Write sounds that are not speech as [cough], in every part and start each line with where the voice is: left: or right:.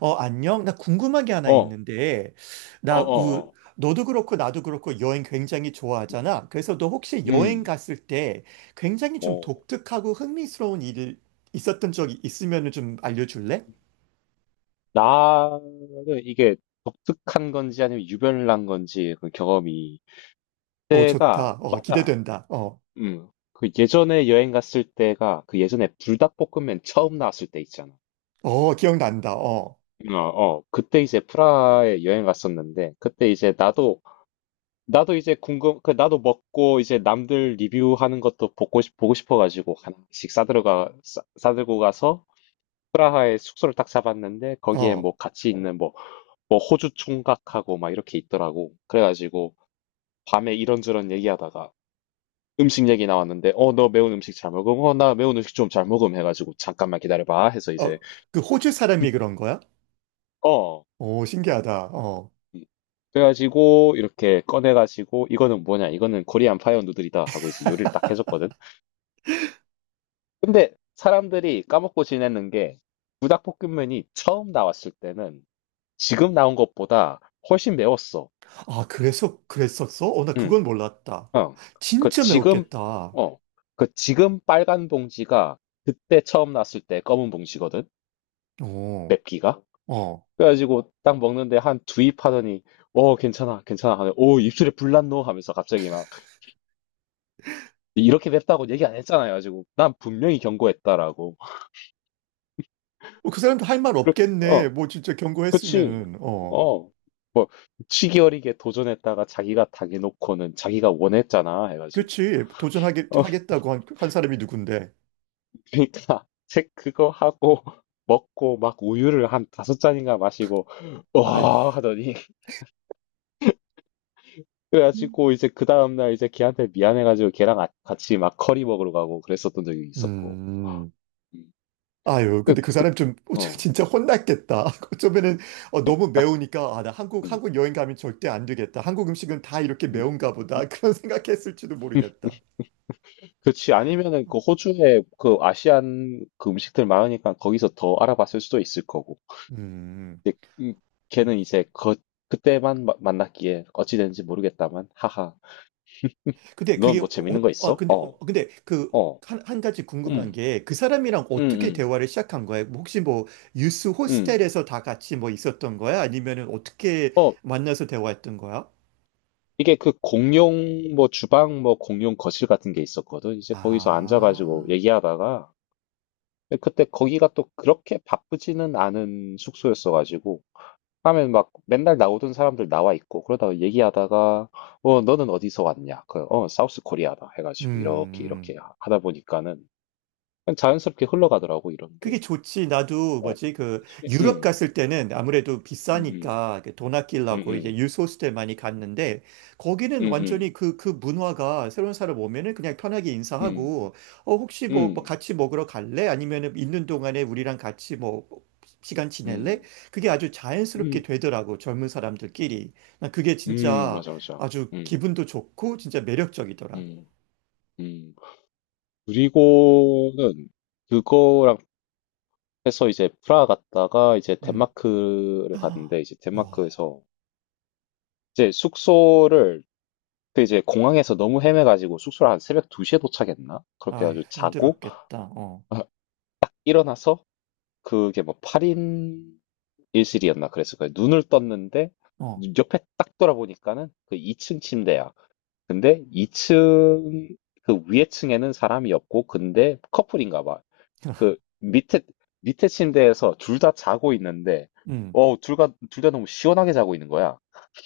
right: 어, 안녕? 나 궁금한 게 하나
left: 어,
right: 있는데,
left: 어어 어.
right: 너도 그렇고 나도 그렇고 여행 굉장히
left: 음.
right: 좋아하잖아. 그래서 너 혹시 여행
left: 음.
right: 갔을 때 굉장히 좀
left: 어.
right: 독특하고 흥미스러운 일 있었던 적이 있으면 좀 알려줄래?
left: 나는 이게 독특한 건지 아니면 유별난 건지 그 경험이
right: 어,
left: 때가
right: 좋다. 어,
left: 맞아.
right: 기대된다. 어,
left: 음. 그 예전에 여행 갔을 때가 그 예전에 불닭볶음면 처음 나왔을 때 있잖아.
right: 어, 기억난다. 어,
left: 어, 어. 그때 이제 프라하에 여행 갔었는데 그때 이제 나도 이제 궁금 그 나도 먹고 이제 남들 리뷰하는 것도 보고 싶어 가지고 하나씩 싸들고 가서 프라하에 숙소를 딱 잡았는데 거기에
right: 어,
left: 뭐 같이 있는 뭐 호주 총각하고 막 이렇게 있더라고. 그래가지고 밤에 이런저런 얘기하다가 음식 얘기 나왔는데 어 너 매운 음식 잘 먹음? 어 나 매운 음식 좀 잘 먹음 해가지고 잠깐만 기다려봐 해서
right: 어,
left: 이제
right: 그 호주 사람이
left: [laughs]
right: 그런 거야?
left: 어
right: 오, 신기하다. 어.
left: 음. 그래가지고 이렇게 꺼내가지고 이거는 뭐냐 이거는 코리안 파이어 누들이다 하고 이제 요리를 딱 해줬거든. 근데 사람들이 까먹고 지내는 게 부닭볶음면이 처음 나왔을 때는 지금 나온 것보다 훨씬 매웠어.
right: 아, 그래서 그랬었어? 어, 나
left: 음.
right: 그건 몰랐다.
left: 어, 그
right: 진짜
left: 지금,
right: 매웠겠다.
left: 어, 그 지금 빨간 봉지가 그때 처음 났을 때 검은 봉지거든?
right: 어,
left: 맵기가?
right: 어.
left: 그래가지고 딱 먹는데 한 두입 하더니, 괜찮아, 괜찮아. 하네. 오, 입술에 불 났노? 하면서 갑자기 막, 이렇게 맵다고 얘기 안 했잖아요. 가지고, 난 분명히 경고했다라고.
right: 어, 그 사람도 할 말
left: 그렇,
right: 없겠네.
left: 어,
right: 뭐 진짜
left: 그치.
right: 경고했으면은. 어,
left: 어, 뭐, 치기 어리게 도전했다가 자기가 당해놓고는 자기가 원했잖아. 해가지고.
right: 그렇지. 도전하게
left: 어.
right: 하겠다고 한 사람이 누군데.
left: 그러니까 책 그거 하고 [laughs] 먹고 막 우유를 한 다섯 잔인가 마시고
right: 아이.
left: 와 하더니 [laughs] 그래가지고 이제 그 다음날 이제 걔한테 미안해가지고 걔랑 같이 막 커리 먹으러 가고 그랬었던 적이 있었고.
right: 음.
left: 음.
right: 아유,
left: 그,
right: 근데 그
left: 그,
right: 사람 좀 [laughs]
left: 어,
right: 진짜 혼났겠다. [laughs] 어쩌면은 너무 매우니까. 아, 나 한국
left: 음,
right: 한국 여행 가면 절대 안 되겠다. 한국 음식은 다 이렇게
left: [laughs] 음,
right: 매운가
left: 음,
right: 보다. [laughs] 그런 생각했을지도
left: 음.
right: 모르겠다.
left: 그치 아니면은 그 호주에 그 아시안 그 음식들 많으니까 거기서 더 알아봤을 수도 있을 거고
right: 음.
left: 근데 걔는 이제 그때만 만났기에 어찌 됐는지 모르겠다만 하하.
right: 근데
left: 넌
right: 그게 어,
left: 뭐 재밌는 거
right: 어
left: 있어?
right: 근데 어,
left: 어.
right: 근데
left: 어.
right: 한 가지 궁금한
left: 음,
right: 게 그 사람이랑
left: 음,
right: 어떻게
left: 음,
right: 대화를 시작한 거예요? 혹시 뭐 유스
left: 음.
right: 호스텔에서 다 같이 뭐 있었던 거야? 아니면은 어떻게
left: 어,
right: 만나서 대화했던 거야?
left: 이게 그 공용 뭐 주방 뭐 공용 거실 같은 게 있었거든. 이제 거기서 앉아가지고
right: 아,
left: 얘기하다가 그때 거기가 또 그렇게 바쁘지는 않은 숙소였어가지고 하면 막 맨날 나오던 사람들 나와 있고 그러다가 얘기하다가 어 너는 어디서 왔냐? 그 어 사우스 코리아다 해가지고 이렇게 이렇게
right: 음.
left: 하다 보니까는 그냥 자연스럽게 흘러가더라고 이런 게.
right: 그게 좋지. 나도
left: 어,
right: 뭐지, 그
left: 그치?
right: 유럽 갔을 때는 아무래도
left: 음,
right: 비싸니까 그돈
left: 음,
right: 아끼려고 이제
left: 음,
right: 유스호스텔 많이 갔는데, 거기는 완전히
left: 음,
right: 그 문화가 새로운 사람 오면은 그냥 편하게
left: 음,
right: 인사하고 혹시
left: 음,
right: 뭐
left: 음,
right: 같이 먹으러 갈래? 아니면은 있는 동안에 우리랑 같이 뭐 시간 지낼래?
left: 음.
right: 그게 아주 자연스럽게
left: 음,
right: 되더라고 젊은 사람들끼리. 난 그게 진짜
left: 맞아, 맞아.
right: 아주
left: 음,
right: 기분도 좋고 진짜 매력적이더라.
left: 음, 음. 그리고는 그거랑 해서 이제 프라하 갔다가 이제
right: 음.
left: 덴마크를 갔는데
right: [gasps]
left: 이제
right: 어,
left: 덴마크에서 이제 숙소를 그 이제 공항에서 너무 헤매가지고 숙소를 한 새벽 2시에 도착했나? 그렇게
right: 아휴,
left: 해가지고 자고
right: 힘들었겠다. 어.
left: [laughs] 일어나서 그게 뭐 8인 일실이었나 그랬을 거예요. 눈을 떴는데
right: 어.
left: 옆에 딱 돌아보니까는 그 2층 침대야. 근데 2층 그 위에 층에는 사람이 없고 근데 커플인가 봐. 그 밑에 침대에서 둘 다 자고 있는데
right: 음.
left: 둘다 둘 다 너무 시원하게 자고 있는 거야.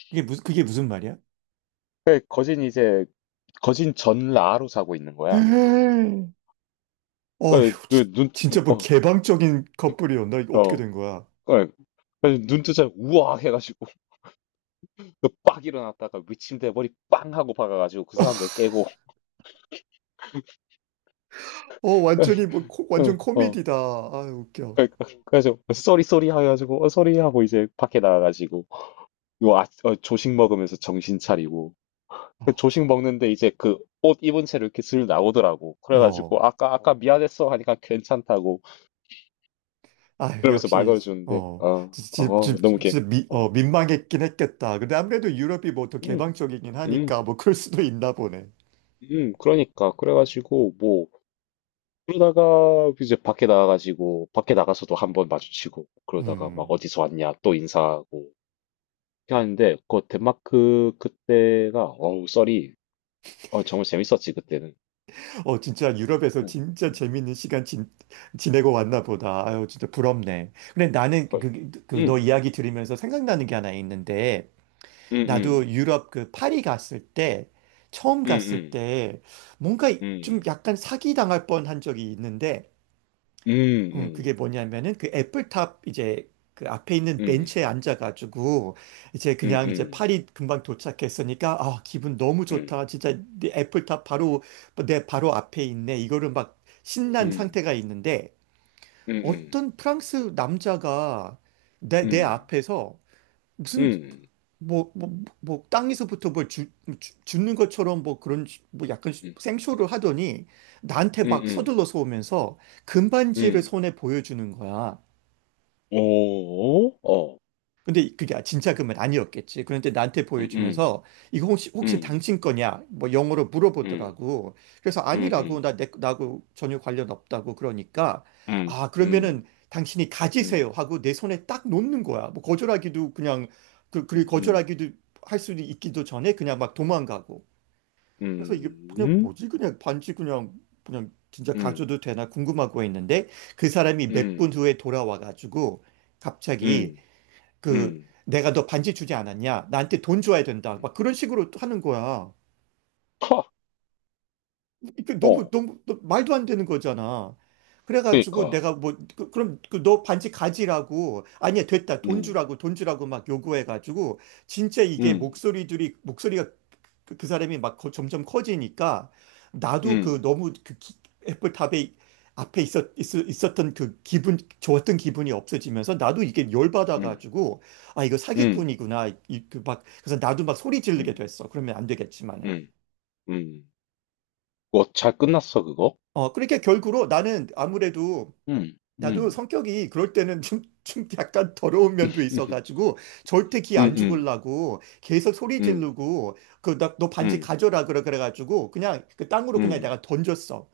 right: 그게 무슨 말이야?
left: 그 거진 전라로 자고 있는 거야.
right: [gasps] [laughs] 어휴,
left: 그눈어어
right: 진짜
left: 눈
right: 뭐
left: 어,
right: 개방적인 커플이었나? 이거
left: 어,
right: 어떻게
left: 어.
right: 된 거야?
left: 그 눈 뜨자 우와 해가지고 [laughs] 그빡 일어났다가 위침대 머리 빵 하고 박아가지고 그 사람들
right: [laughs]
left: 깨고
right: 어,
left: [laughs]
right: 완전
left: 어, 어.
right: 코미디다. 아, 웃겨.
left: 그래서 쏘리 쏘리 해가지고 쏘리 하고 이제 밖에 나가가지고 조식 먹으면서 정신 차리고 그
right: 아, 지-
left: 조식 먹는데 이제 그 옷 입은 채로 이렇게 슬 나오더라고.
right: 어.
left: 그래가지고 아까 아까 미안했어 하니까 괜찮다고
right: 아,
left: 그러면서 말
right: 역시.
left: 걸어주는데
right: 어.
left: 어,
right: 진짜.
left: 너무 이렇게
right: 진짜
left: 어,
right: 민망했긴 했겠다. 근데 아무래도 유럽이 뭐 더
left: 음,
right: 개방적이긴
left: 음,
right: 하니까 뭐 그럴 수도 있나 보네.
left: 음. 그러니까 그래가지고 뭐 그러다가 이제 밖에 나가가지고 밖에 나가서도 한번 마주치고 그러다가 막
right: 음.
left: 어디서 왔냐 또 인사하고 이렇게 하는데 그 덴마크 그때가 어우 썰이 정말 재밌었지 그때는.
right: 어, 진짜 유럽에서
left: 음,
right: 진짜
left: 음,
right: 재밌는 시간 지내고 왔나 보다. 아유, 진짜 부럽네. 근데 나는
left: 거의.
right: 너
left: 음.
right: 이야기 들으면서 생각나는 게 하나 있는데,
left: 응
right: 나도
left: 응
right: 유럽 그 파리 갔을 때, 처음
left: 응
right: 갔을
left: 응
right: 때, 뭔가
left: 응
right: 좀
left: 응
right: 약간 사기당할 뻔한 적이 있는데,
left: 응 응
right: 그게 뭐냐면은 그 애플탑 이제 그 앞에 있는
left: 응응응
right: 벤치에
left: 응
right: 앉아가지고 이제 그냥 이제
left: 응
right: 파리 금방 도착했으니까 아 기분 너무
left: 응
right: 좋다 진짜 내 애플탑 바로 내 바로 앞에 있네 이거를 막 신난 상태가 있는데
left: 응
right: 어떤 프랑스 남자가 내 앞에서 무슨 뭐 뭐 뭐 땅에서부터 뭘 줍는 것처럼 뭐 그런 뭐 약간 생쇼를 하더니 나한테
left: 응응
right: 막
left: 응
right: 서둘러서 오면서 금반지를
left: 응
right: 손에 보여주는 거야.
left: 어? 어.
right: 근데 그게 진짜 금은 아니었겠지. 그런데 나한테
left: 응 오. 어. 응
right: 보여주면서
left: 응
right: 이거 혹시
left: 응
right: 혹시 당신 거냐? 뭐 영어로
left: 응
right: 물어보더라고. 그래서
left: 응
right: 아니라고,
left: 응
right: 나하고 전혀 관련 없다고 그러니까
left: 응응응
right: 아
left: 응응
right: 그러면은 당신이 가지세요 하고 내 손에 딱 놓는 거야. 뭐 거절하기도 그냥 그 그리고 거절하기도 할 수도 있기도 전에 그냥 막 도망가고. 그래서 이게 그냥 뭐지? 그냥 반지 그냥 진짜 가져도 되나 궁금하고 했는데 그 사람이 몇 분 후에 돌아와 가지고
left: 응응
right: 갑자기
left: 응
right: 그
left: 응
right: 내가 너 반지 주지 않았냐? 나한테 돈 줘야 된다. 막 그런 식으로 또 하는 거야.
left: 커.
right: 이게 너무
left: 어.
right: 너무 말도 안 되는 거잖아. 그래가지고
left: 그러니까.
right: 내가 뭐 그, 럼 그 너 반지 가지라고, 아니야 됐다 돈
left: 음.
right: 주라고 돈 주라고 막 요구해가지고 진짜 이게
left: 음.
right: 목소리들이 목소리가, 그 사람이 막 점점 커지니까 나도 그
left: 음.
right: 너무 그 애플 탑에 앞에 던그 기분 좋았던 기분이 없어지면서 나도 이게
left: 음.
right: 열받아가지고 아 이거
left: 음.
right: 사기꾼이구나. 그래서 나도 막 소리 지르게
left: 음.
right: 됐어. 그러면 안 되겠지만은
left: 음. 음. 그거 잘 끝났어, 그거?
right: 어, 그러니까 결국으로 나는 아무래도
left: 응,
right: 나도
left: 응,
right: 성격이 그럴 때는 [laughs] 좀 약간 더러운 면도
left: 응,
right: 있어가지고 절대 기
left: 응,
right: 안
left: 응,
right: 죽으려고 계속 소리
left: 응,
right: 지르고 그 나 너 반지 가져라, 그래. 그래가지고 그냥 그 땅으로 그냥 내가
left: 응,
right: 던졌어.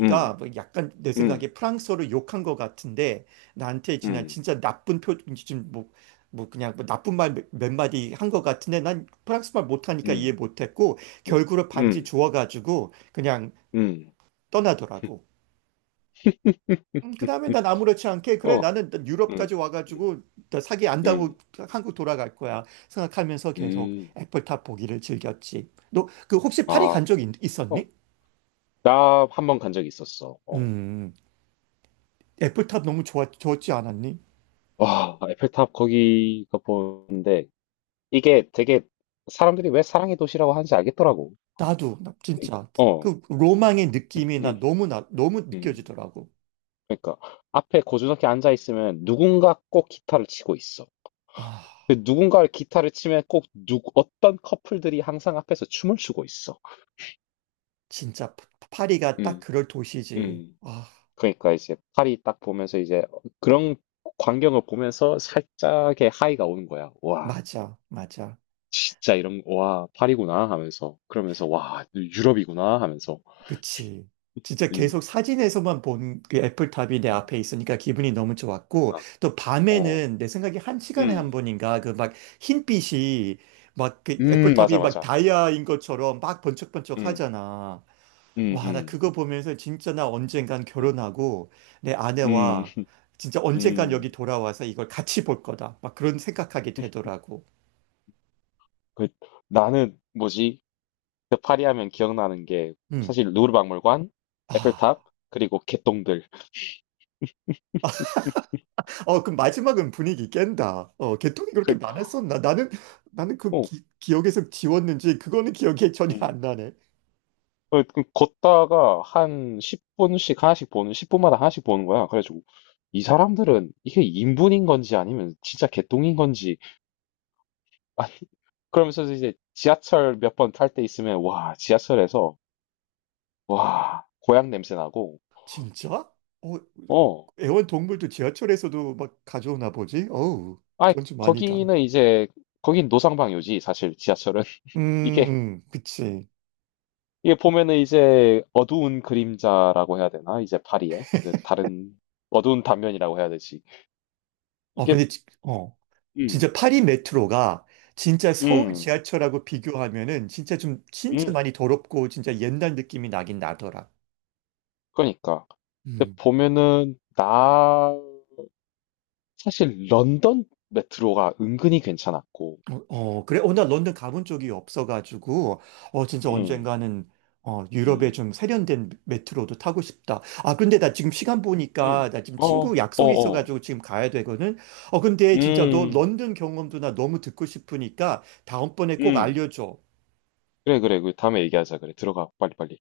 left: 응, 응,
right: 뭐 약간 내
left: 응,
right: 생각에 프랑스어를 욕한 것 같은데 나한테 그냥 진짜 나쁜 표 지금 뭐, 뭐 그냥 뭐 나쁜 말 몇 마디 한 것 같은데 난 프랑스 말 못하니까 이해
left: 응,
right: 못했고
left: 응,
right: 결국은 반지
left: 응,
right: 주워가지고 그냥
left: 응.
right: 떠나더라고.
left: [laughs]
right: 그다음에 난 아무렇지 않게, 그래
left: 어,
right: 나는
left: 응,
right: 유럽까지
left: 응,
right: 와가지고 나 사기 안 당하고
left: 응,
right: 한국 돌아갈 거야 생각하면서 계속
left: 응.
right: 애플탑 보기를 즐겼지. 너 그 혹시
left: 아,
right: 파리 간 적
left: 어,
right: 있었니?
left: 나 한 번 간 적이 있었어. 어.
right: 음, 애플탑 너무 좋았지 않았니?
left: 와, 에펠탑 거기가 보는데, 이게 되게 사람들이 왜 사랑의 도시라고 하는지 알겠더라고.
right: 나도 나 진짜
left: 어,
right: 그 로망의
left: 응,
right: 느낌이 나
left: 응.
right: 너무 나 너무
left: 응.
right: 느껴지더라고.
left: 그러니까 앞에 고즈넉히 앉아 있으면 누군가 꼭 기타를 치고 있어.
right: 아,
left: 그 누군가를 기타를 치면 꼭 어떤 커플들이 항상 앞에서 춤을 추고 있어.
right: 진짜. 파리가 딱
left: 음,
right: 그럴 도시지.
left: 음.
right: 아,
left: 그러니까 이제 파리 딱 보면서 이제 그런 광경을 보면서 살짝의 하이가 오는 거야. 와,
right: 맞아, 맞아.
left: 진짜 이런, 와, 파리구나 하면서. 그러면서, 와, 유럽이구나 하면서.
right: 그치. 진짜
left: 음,
right: 계속 사진에서만 본 그 애플탑이 내
left: 음.
right: 앞에 있으니까 기분이 너무 좋았고,
left: 그러니까,
right: 또
left: 어,
right: 밤에는 내 생각에 한 시간에 한
left: 음,
right: 번인가, 그 막 흰빛이 막, 그 애플탑이
left: 맞아,
right: 막
left: 맞아.
right: 다이아인 것처럼 막 번쩍번쩍
left: 음,
right: 하잖아.
left: 음,
right: 와, 나
left: 음,
right: 그거 보면서 진짜 나 언젠간
left: 음,
right: 결혼하고 내
left: 음.
right: 아내와 진짜 언젠간 여기
left: 음.
right: 돌아와서 이걸 같이 볼 거다. 막 그런 생각하게 되더라고.
left: 그 나는 뭐지? 그 파리 하면 기억나는 게
right: 음.
left: 사실 루브르 박물관,
right: 아,
left: 에펠탑, 그리고 개똥들.
right: 어, 그럼 마지막은 분위기 깬다. 어, 개통이
left: [laughs]
right: 그렇게
left: 그,
right: 많았었나? 나는 그
left: 어,
right: 기억에서 지웠는지 그거는 기억이 전혀
left: 음.
right: 안 나네.
left: 어, 그 걷다가 한 10분씩 하나씩 보는, 10분마다 하나씩 보는 거야. 그래가지고 이 사람들은 이게 인분인 건지 아니면 진짜 개똥인 건지 [laughs] 아니 그러면서 이제 지하철 몇 번 탈 때 있으면 와 지하철에서 와 고향 냄새 나고
right: 진짜? 어,
left: 어
right: 애완동물도 지하철에서도 막 가져오나 보지? 어우,
left: 아
right: 그건 좀 아니다.
left: 거기는 이제 거긴 노상방뇨지 사실 지하철은
right: 음,
left: [laughs] 이게
right: 그치.
left: 이게 보면은 이제 어두운 그림자라고 해야 되나? 이제 파리에 그 다른 어두운 단면이라고 해야 되지.
right: 어,
left: 이게
right: 근데, 진짜
left: 음,
right: 파리 메트로가 진짜 서울
left: 음,
right: 지하철하고 비교하면은 진짜 좀 진짜
left: 음,
right: 많이 더럽고 진짜 옛날 느낌이 나긴 나더라.
left: 그러니까. 근데
right: 음.
left: 보면은 나 사실 런던 메트로가 은근히 괜찮았고,
right: 어, 어, 그래. 어, 나 런던 가본 적이 없어가지고, 어, 진짜
left: 음,
right: 언젠가는, 어, 유럽의
left: 음,
right: 좀 세련된 메트로도 타고 싶다. 아, 근데 나 지금 시간
left: 음,
right: 보니까, 나 지금
left: 어,
right: 친구
left: 어,
right: 약속이
left: 어,
right: 있어가지고 지금 가야 되거든. 어, 근데 진짜 너
left: 음,
right: 런던 경험도 나 너무 듣고 싶으니까 다음번에 꼭
left: 음,
right: 알려줘.
left: 그래, 그래, 그 다음에 얘기하자, 그래, 들어가, 빨리, 빨리.